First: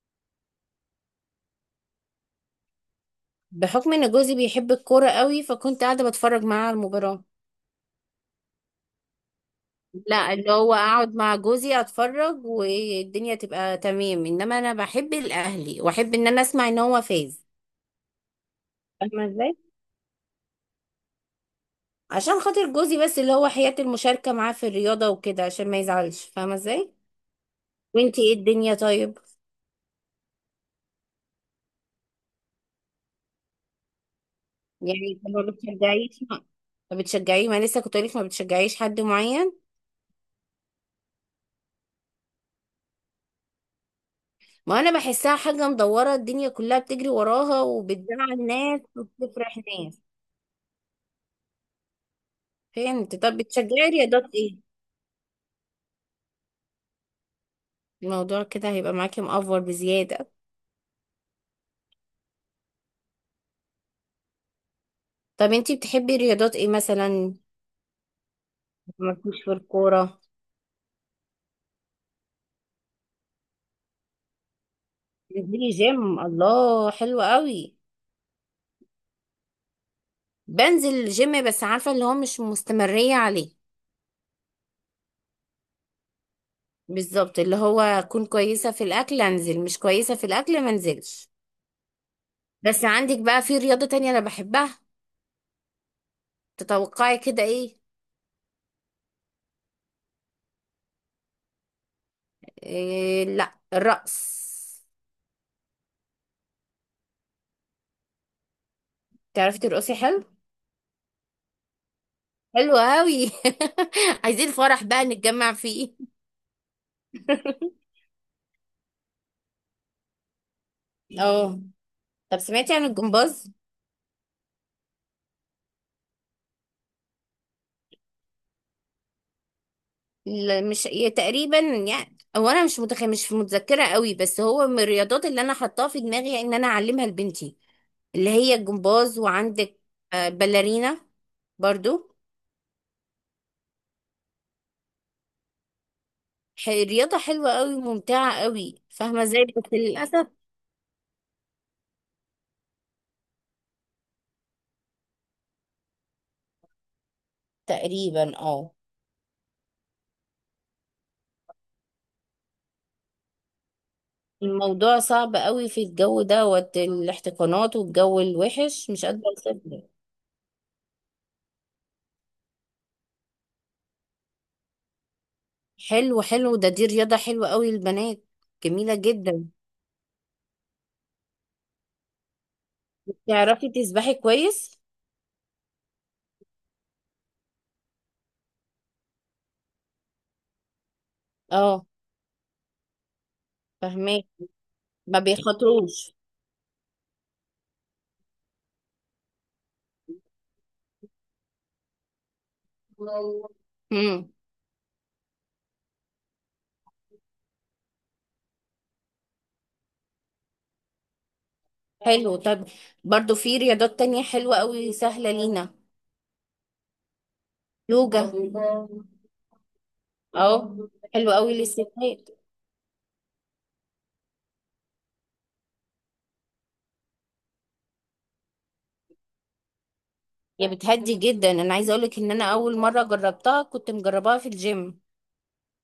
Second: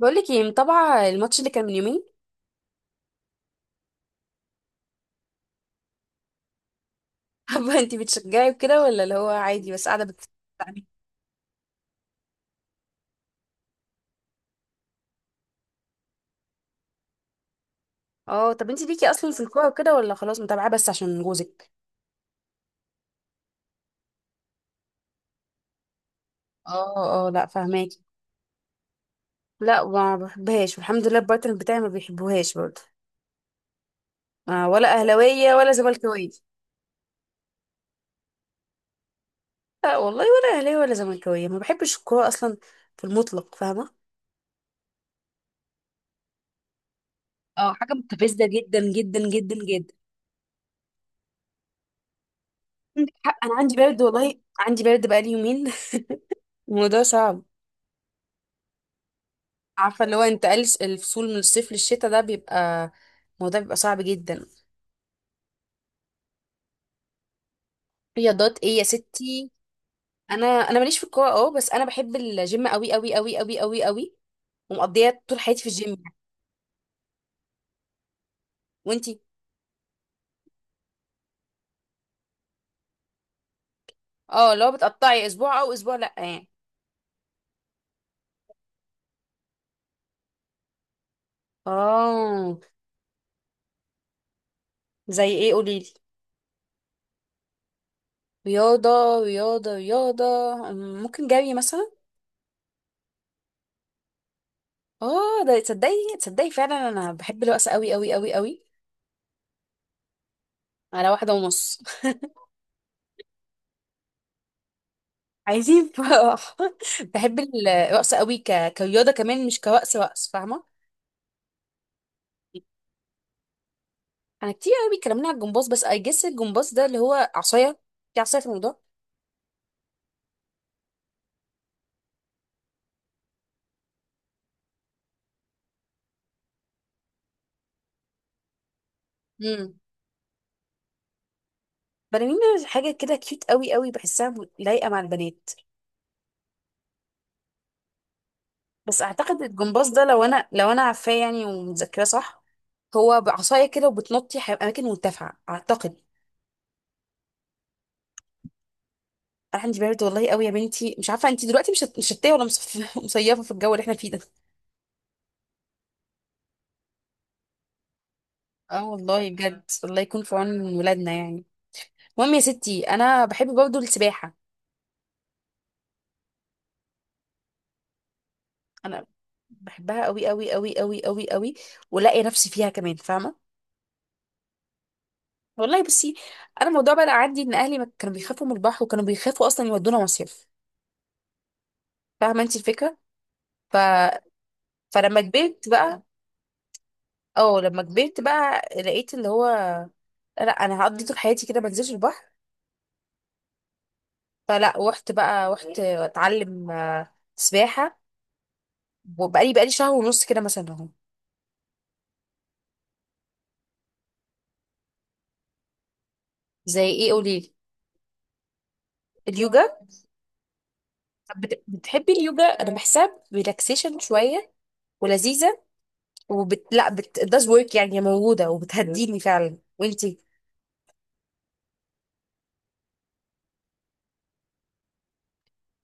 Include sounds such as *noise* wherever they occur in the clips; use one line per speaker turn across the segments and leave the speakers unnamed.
بقولك ايه، متابعة الماتش اللي كان من يومين؟
بحكم ان جوزي بيحب الكورة قوي فكنت قاعدة بتفرج معاه على المباراة.
*laughs* حابة، انتي بتشجعي وكده ولا اللي هو عادي بس قاعدة
لا، اللي هو
بتتابعي؟
اقعد مع جوزي اتفرج والدنيا تبقى تمام، انما انا بحب الاهلي واحب ان انا اسمع ان هو فاز.
اه، طب انتي ليكي
فاهمة
اصلا في
ازاي؟
الكورة وكده ولا خلاص متابعة بس عشان جوزك؟
عشان خاطر جوزي بس، اللي هو حياة المشاركة معاه في الرياضة وكده عشان ما يزعلش. فاهمة ازاي؟
اه، اه، لا، فهماكي.
وانتي ايه الدنيا طيب؟
لا، ما بحبهاش، والحمد لله البارتنر بتاعي ما بيحبوهاش برضه. آه، ولا
يعني انت ما
اهلاوية ولا
بتشجعيش؟
زملكاوية؟
ما بتشجعيه؟ ما لسه كنت قولك ما بتشجعيش حد معين.
لا والله، ولا اهلاوية ولا زملكاوية، ما بحبش الكورة اصلا في المطلق، فاهمة.
ما انا بحسها حاجة مدورة، الدنيا كلها بتجري وراها
اه، حاجة مستفزة
وبتزعل
جدا
ناس
جدا جدا
وبتفرح
جدا.
ناس.
*laughs* عندك
فهمت. طب
حق، انا عندي
بتشجعي
برد
رياضات
والله،
ايه؟
عندي برد بقالي يومين. *laughs* الموضوع صعب.
الموضوع كده هيبقى معاكي مأفور
عارفه، اللي هو
بزيادة.
انتقال الفصول من الصيف للشتاء ده الموضوع بيبقى صعب جدا.
طب انتي بتحبي رياضات ايه مثلا؟
رياضات ايه يا
مالكيش
ستي؟
في الكورة؟
انا ماليش في الكوره، اه بس انا بحب الجيم قوي قوي قوي قوي قوي قوي. ومقضيه طول حياتي في
بتنزلي
الجيم يعني.
جيم؟ الله، حلو قوي.
وانتي؟
بنزل الجيم بس عارفة اللي هو مش مستمرية عليه.
اه، لو بتقطعي اسبوع او اسبوع لا يعني.
بالظبط، اللي هو اكون كويسة في الاكل انزل، مش كويسة في الاكل ما انزلش.
اه.
بس عندك بقى في رياضة تانية انا بحبها.
زي ايه؟ قوليلي.
تتوقعي كده ايه؟
رياضه، رياضه، رياضه. ممكن جري مثلا.
إيه لا، الرقص.
اه ده، تصدقي، تصدقي فعلا انا بحب الرقص قوي قوي قوي قوي.
تعرفي ترقصي حلو؟
على واحده ونص.
حلو قوي. *laughs* عايزين فرح بقى نتجمع
عايزين
فيه.
فرح، *laughs* بحب
*laughs*
الرقص قوي كرياضه كمان، مش كرقص رقص، فاهمه.
اه. طب سمعتي عن الجمباز؟
انا كتير قوي بيتكلمنا على الجمباز، بس اي جس الجمباز ده اللي هو عصايه. في عصايه في الموضوع؟
لا، مش هي تقريبا، يعني هو انا مش متذكره قوي، بس هو من الرياضات اللي انا حطاها في دماغي، يعني ان انا اعلمها لبنتي، اللي هي الجمباز.
امم.
وعندك آه، باليرينا برضو.
بلالين. حاجه كده كيوت قوي قوي، بحسها لايقه مع البنات.
رياضه حلوه قوي، ممتعه قوي،
بس
فاهمه
اعتقد
ازاي، بس
الجمباز ده، لو
للاسف.
انا لو انا عارفاه يعني ومتذكراه صح. هو بعصايه كده، وبتنطي اماكن مرتفعه اعتقد.
تقريبا اه.
انا عندي برد والله قوي يا بنتي، مش عارفه انت دلوقتي مش مشتيه ولا *laughs* مصيفه في الجو اللي احنا فيه ده.
الموضوع صعب قوي في الجو ده، والاحتقانات والجو
اه
الوحش، مش قادره
والله بجد،
اوصف.
الله يكون في عون ولادنا يعني. المهم يا ستي، انا بحب برضه السباحه.
حلو حلو، ده دي رياضة حلوة قوي للبنات، جميلة
انا
جدا.
بحبها قوي قوي قوي قوي قوي قوي. ولاقي نفسي فيها كمان، فاهمه.
تعرفي تسبحي كويس؟
والله بصي. انا الموضوع بقى عندي ان اهلي ما كانوا بيخافوا من البحر، وكانوا بيخافوا اصلا يودونا مصيف.
اه،
فاهمه انت الفكره؟ ف...
فهمك. ما
فلما كبرت بقى.
بيخاطروش.
اه، لما كبرت بقى لقيت اللي هو. لا، انا هقضي طول حياتي كده ما انزلش البحر.
امم.
فلا رحت بقى، رحت اتعلم سباحه. وبقالي شهر ونص كده مثلا اهو.
حلو طب. برضو في رياضات تانية حلوة قوي سهلة لينا.
زي ايه؟ قولي لي.
يوجا.
اليوجا؟
اه، حلو قوي
بتحبي
للستات.
اليوجا؟ انا بحسها ريلاكسيشن شويه. ولذيذه. وبت، لا، بت does work، يعني موجوده، وبتهديني فعلا. وانتي؟
يا بتهدي جدا. انا عايزه اقولك ان انا اول مره جربتها كنت مجرباها في الجيم.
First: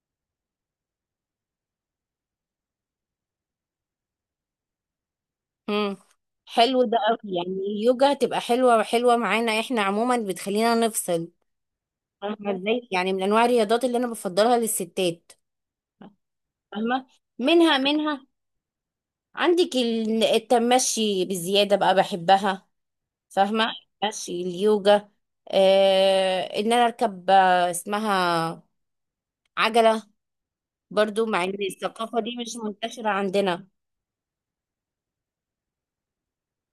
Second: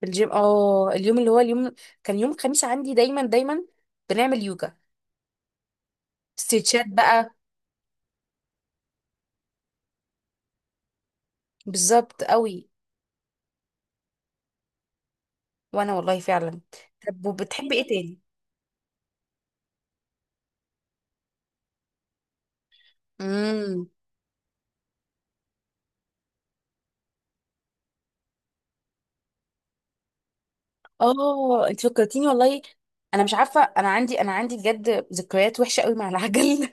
في الجيم، اه، اليوم اللي هو اليوم. كان يوم الخميس عندي دايما دايما. بنعمل يوجا.
امم. حلو
ستريتشات
ده
بقى.
قوي، يعني اليوجا هتبقى حلوه حلوه معانا احنا عموما، بتخلينا نفصل.
بالظبط
فاهمة
قوي.
ازاي؟ يعني من انواع الرياضات اللي انا بفضلها للستات.
وانا والله فعلا.
فاهمة.
طب وبتحبي
منها
ايه تاني؟
منها. عندك التمشي بزيادة بقى، بحبها. فاهمة.
امم.
المشي، اليوجا، آه، ان انا اركب آه، اسمها عجلة، برضو مع ان
اه، انت
الثقافة
فكرتيني
دي مش
والله.
منتشرة
انا مش عارفه،
عندنا.
انا عندي بجد ذكريات وحشه قوي مع العجل.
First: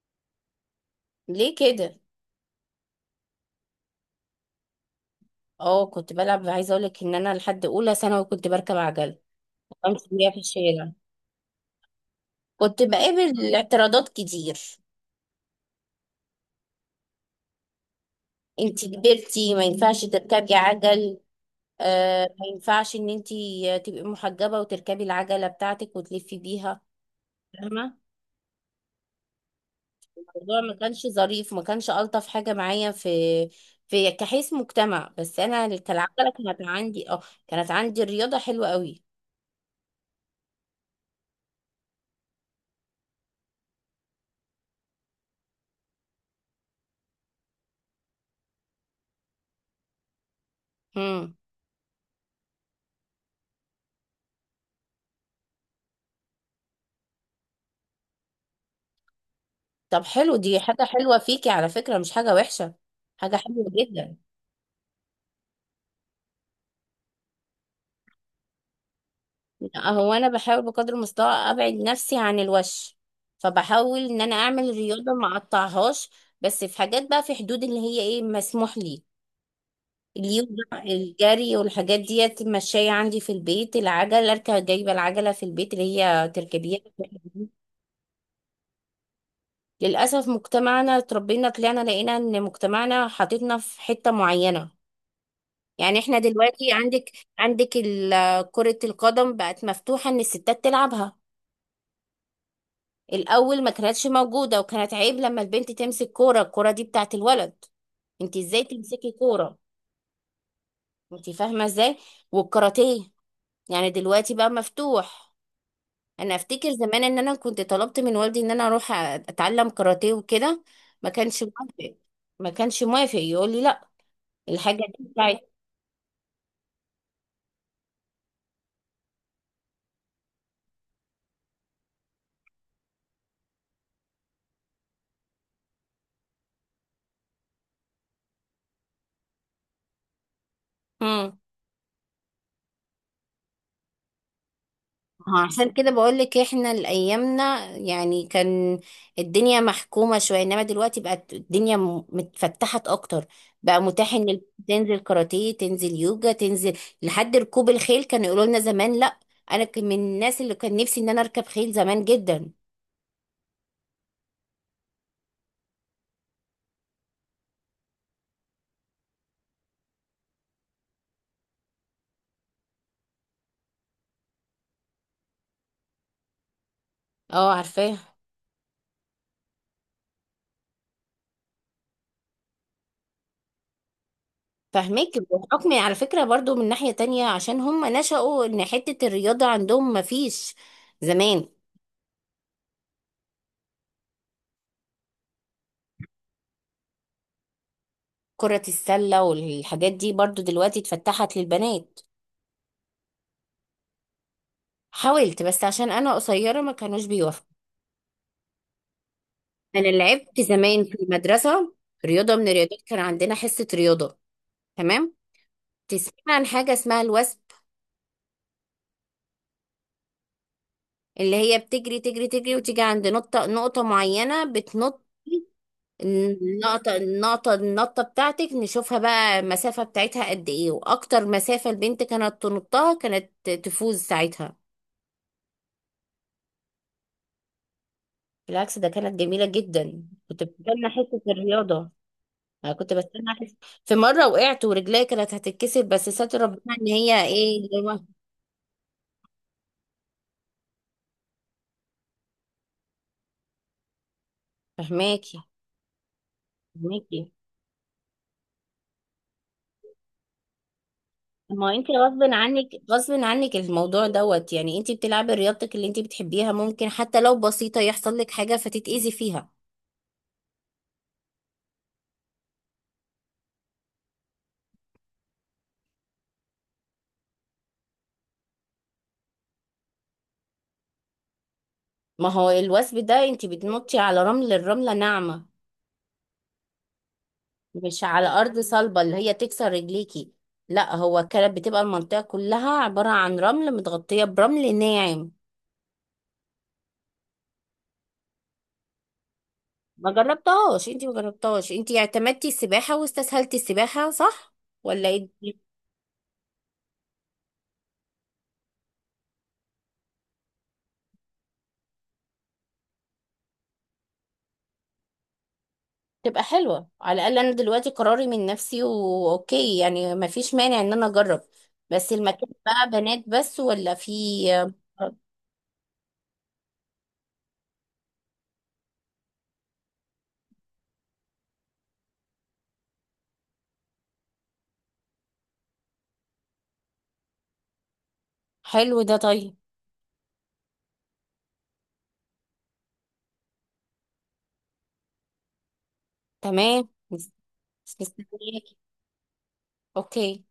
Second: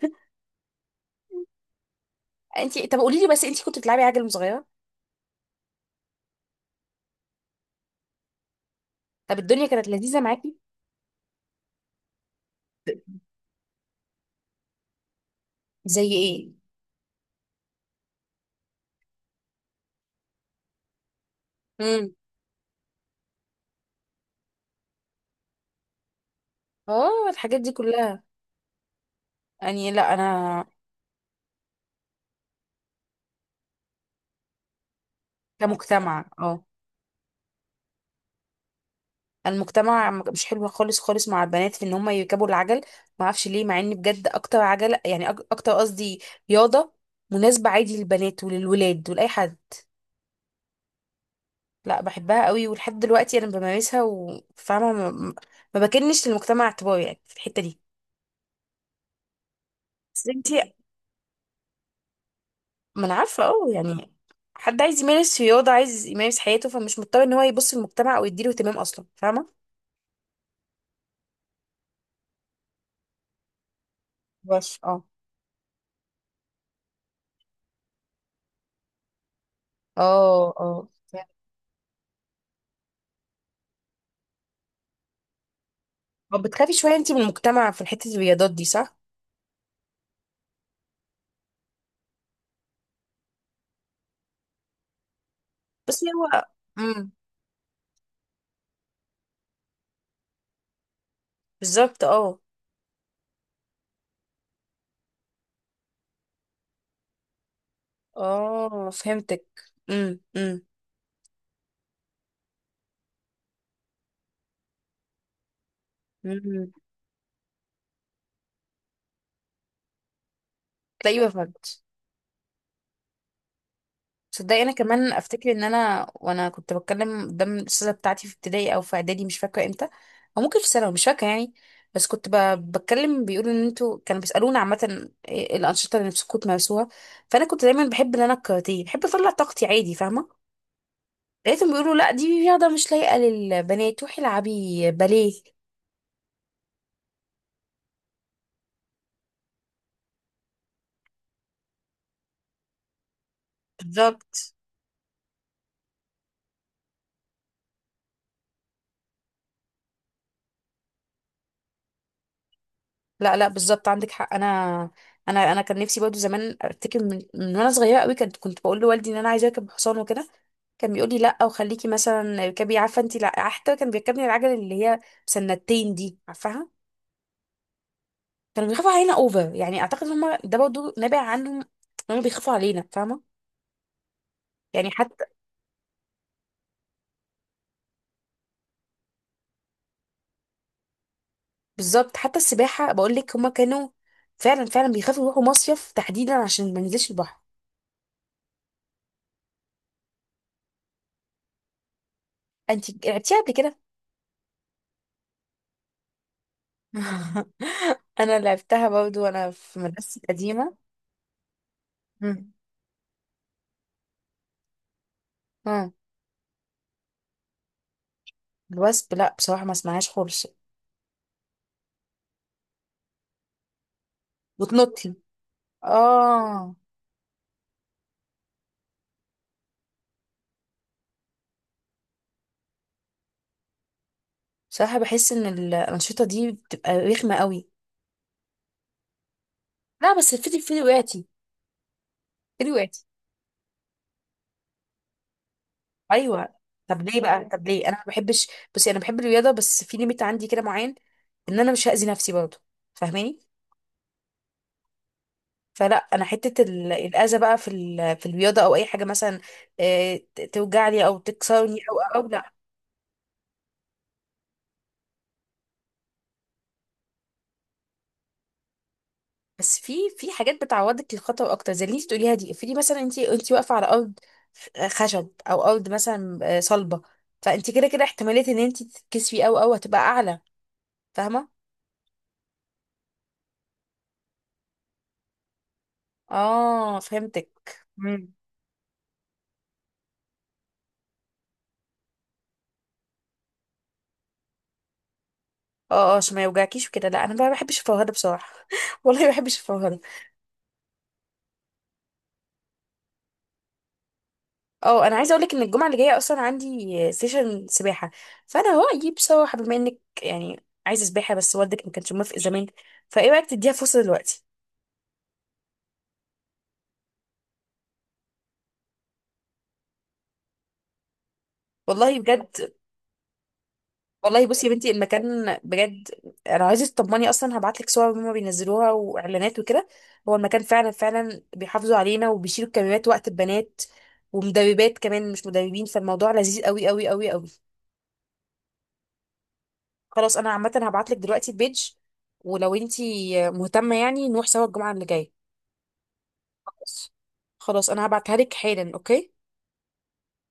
ليه كده؟
*laughs* انت، طب قولي لي بس، انت كنت بتلعبي عجل وأنت صغيره؟
اه، كنت بلعب. عايزة اقولك ان انا لحد اولى ثانوي كنت بركب عجلة
طب الدنيا كانت
وامشي
لذيذه
بيها في
معاكي.
الشارع. كنت بقابل اعتراضات كتير.
زي ايه؟
انتي كبرتي ما ينفعش تركبي عجل،
امم.
آه، ما ينفعش ان انتي تبقي محجبة وتركبي العجلة بتاعتك وتلفي بيها.
اه الحاجات دي
فاهمة.
كلها. يعني لا انا.
الموضوع ما كانش ظريف، ما كانش ألطف حاجة معايا في في كحيث مجتمع، بس انا
كمجتمع،
كالعجلة كانت
اه.
عندي اه، كانت عندي الرياضة حلوة قوي.
المجتمع مش حلو خالص خالص مع البنات في ان هم يركبوا العجل. ما اعرفش ليه، مع ان بجد اكتر عجله يعني اكتر قصدي، رياضه مناسبه عادي للبنات وللولاد ولاي حد.
امم.
لا، بحبها قوي، ولحد دلوقتي انا بمارسها، وفاهمه، ما. ما بكنش للمجتمع اعتبار يعني في الحته دي.
طب
بس
حلو، دي
انتي.
حاجة حلوة فيكي على فكرة، مش حاجة وحشة،
ما انا
حاجة
عارفه
حلوة
اه يعني.
جدا.
حد عايز يمارس رياضه، عايز يمارس حياته، فمش مضطر ان هو يبص للمجتمع او يديله اهتمام اصلا، فاهمه.
هو انا بحاول بقدر المستطاع ابعد نفسي عن الوش، فبحاول ان انا اعمل
بس اه.
رياضة ما اقطعهاش، بس في حاجات بقى في حدود اللي هي ايه مسموح لي. اليوجا،
اه، اه،
الجري، والحاجات ديت ماشية عندي في البيت. العجل اركب، جايبة العجلة في البيت اللي هي
طب بتخافي
تركبيها.
شوية انتي من المجتمع في حتة الرياضات دي صح؟
للأسف مجتمعنا اتربينا طلعنا لقينا ان مجتمعنا حاططنا في حتة معينة. يعني
بس
احنا
هو.
دلوقتي
امم.
عندك، عندك كرة القدم بقت مفتوحة ان الستات تلعبها.
بالظبط، اه.
الأول ما كانتش موجودة وكانت عيب لما البنت تمسك كورة، الكورة دي بتاعت الولد. انت ازاي
اه
تمسكي
فهمتك.
كورة؟
امم، امم،
انت فاهمة ازاي؟ والكاراتيه، يعني دلوقتي بقى مفتوح. انا افتكر
امم.
زمان ان انا كنت طلبت من والدي ان انا اروح اتعلم كاراتيه وكده، ما
تلاقيه
كانش
بفهمت.
موافق، ما كانش موافق، يقول لي لا.
تصدقي، انا
الحاجه دي
كمان
بتاعت
افتكر ان انا وانا كنت بتكلم قدام الاستاذه بتاعتي في ابتدائي او في اعدادي، مش فاكره امتى. او ممكن في ثانوي، مش فاكره يعني. بس كنت بتكلم بيقولوا ان انتوا، كانوا بيسالونا عامه إيه الانشطه اللي نفسكم تمارسوها. فانا كنت دايما بحب ان انا الكاراتيه، بحب اطلع طاقتي عادي، فاهمه.
امم،
لقيتهم بيقولوا لا، دي رياضة مش لايقة للبنات، روحي العبي باليه.
عشان كده بقول لك احنا الايامنا يعني كان الدنيا محكومه شويه، انما دلوقتي بقت الدنيا متفتحت اكتر. بقى متاح ان
بالظبط.
تنزل كاراتيه، تنزل يوجا، تنزل لحد ركوب الخيل. كانوا يقولوا لنا زمان لا. انا كان من الناس اللي كان نفسي ان انا اركب خيل زمان جدا.
لا، لا، بالظبط عندك حق، انا. انا كان نفسي برضه زمان ارتكب من وانا صغيره قوي، كنت بقول لوالدي ان انا عايزه اركب حصان وكده. كان بيقول لي لا، وخليكي مثلا اركبي، عارفه انت، لا حتى كان بيركبني العجل اللي هي سنتين دي، عارفاها.
اه عارفاه.
كانوا بيخافوا علينا اوفر يعني، اعتقد هم ده برضه نابع عنهم ان هم بيخافوا علينا، فاهمه. يعني
فهمك.
حتى.
بحكم على فكرة برضو من ناحية تانية عشان هم نشأوا ان حتة الرياضة عندهم ما فيش زمان.
بالظبط، حتى السباحه بقول لك، هما كانوا. فعلا، فعلا بيخافوا يروحوا مصيف تحديدا، عشان ما ينزلش البحر.
كرة السلة والحاجات دي برضو دلوقتي اتفتحت للبنات.
انت لعبتيها قبل كده؟
حاولت بس عشان انا قصيرة ما كانوش بيوافقوا.
*laughs* انا لعبتها برضو وانا في
انا
مدرستي
لعبت
القديمه.
زمان في المدرسة، رياضة من
مم.
الرياضات، كان عندنا حصة رياضة. تمام.
اه.
تسمع عن حاجة اسمها الوثب؟
الوثب، لا بصراحه ما اسمعهاش خالص.
اللي هي بتجري تجري تجري وتيجي عند نقطة، معينة بتنط.
وتنطي، اه.
النقطة النقطة بتاعتك نشوفها بقى المسافة بتاعتها قد ايه، واكتر مسافة البنت كانت تنطها كانت تفوز ساعتها.
بصراحه، بحس ان الانشطه دي بتبقى رخمه قوي.
بالعكس ده كانت جميلة جدا،
لا، بس
كنت
في
بستنى حتة
وقعتي.
الرياضة.
في
انا كنت
وقعتي.
بستنى حتة. في مرة وقعت ورجلي كانت هتتكسر، بس ستر
ايوه.
ربنا ان هي ايه
طب
اللي
ليه انا
هو.
ما بحبش؟ بس انا بحب الرياضه بس في ليميت عندي كده معين. ان انا مش هاذي نفسي برضو. فاهماني.
فهماكي.
فلا انا حته
فهماكي.
الاذى بقى في في الرياضه او اي حاجه مثلا. توجعني او
ما
تكسرني
انت
او
غصب
او لا.
عنك، غصب عنك الموضوع دوت، يعني انت بتلعبي رياضتك اللي انت بتحبيها ممكن حتى لو بسيطة يحصل لك حاجة فتتأذي فيها.
بس في حاجات بتعوضك للخطر اكتر زي اللي انت بتقوليها دي، افرضي مثلا انت واقفه على ارض. خشب او ارض مثلا صلبه. فانت كده كده، احتماليه ان انت تتكسفي او هتبقى اعلى. فاهمه.
ما هو الوثب ده انت بتنطي على رمل، الرملة ناعمة،
اه فهمتك.
مش على
مم.
أرض صلبة اللي هي تكسر رجليكي. لا، هو كانت بتبقى المنطقة كلها عبارة عن رمل، متغطية برمل ناعم.
اه، اه، عشان ما يوجعكيش وكده، لا انا ما بحبش الفرهده بصراحه، *laughs* والله ما بحبش الفرهده.
ما جربتهاش انت، ما جربتهاش انت، اعتمدتي السباحة واستسهلتي السباحة، صح؟
اه،
ولا
انا
ايه
عايزه اقول لك
الدنيا؟
ان الجمعه اللي جايه اصلا عندي سيشن سباحه. فانا هو اجيب سباحه، بما انك يعني عايزه سباحه بس والدك ما كانش موافق زمان. فايه رايك تديها فرصه دلوقتي؟
تبقى حلوة، على الأقل أنا دلوقتي قراري من نفسي وأوكي، يعني ما فيش مانع إن أنا أجرب. بس
والله
المكان
بجد.
بقى بنات بس ولا في؟
والله بصي يا بنتي، المكان بجد. انا عايزه تطمني، اصلا هبعت لك صور هما بينزلوها واعلانات وكده. هو المكان فعلا فعلا بيحافظوا علينا، وبيشيلوا الكاميرات وقت البنات. ومدربات كمان، مش مدربين، فالموضوع لذيذ قوي قوي قوي قوي.
حلو ده، طيب.
خلاص، انا عامه هبعت لك دلوقتي البيج. ولو انتي مهتمه يعني نروح سوا الجمعه اللي جايه.
تمام.
خلاص. خلاص، انا هبعتها لك
مستنياكي.
حالا، اوكي.
اوكي.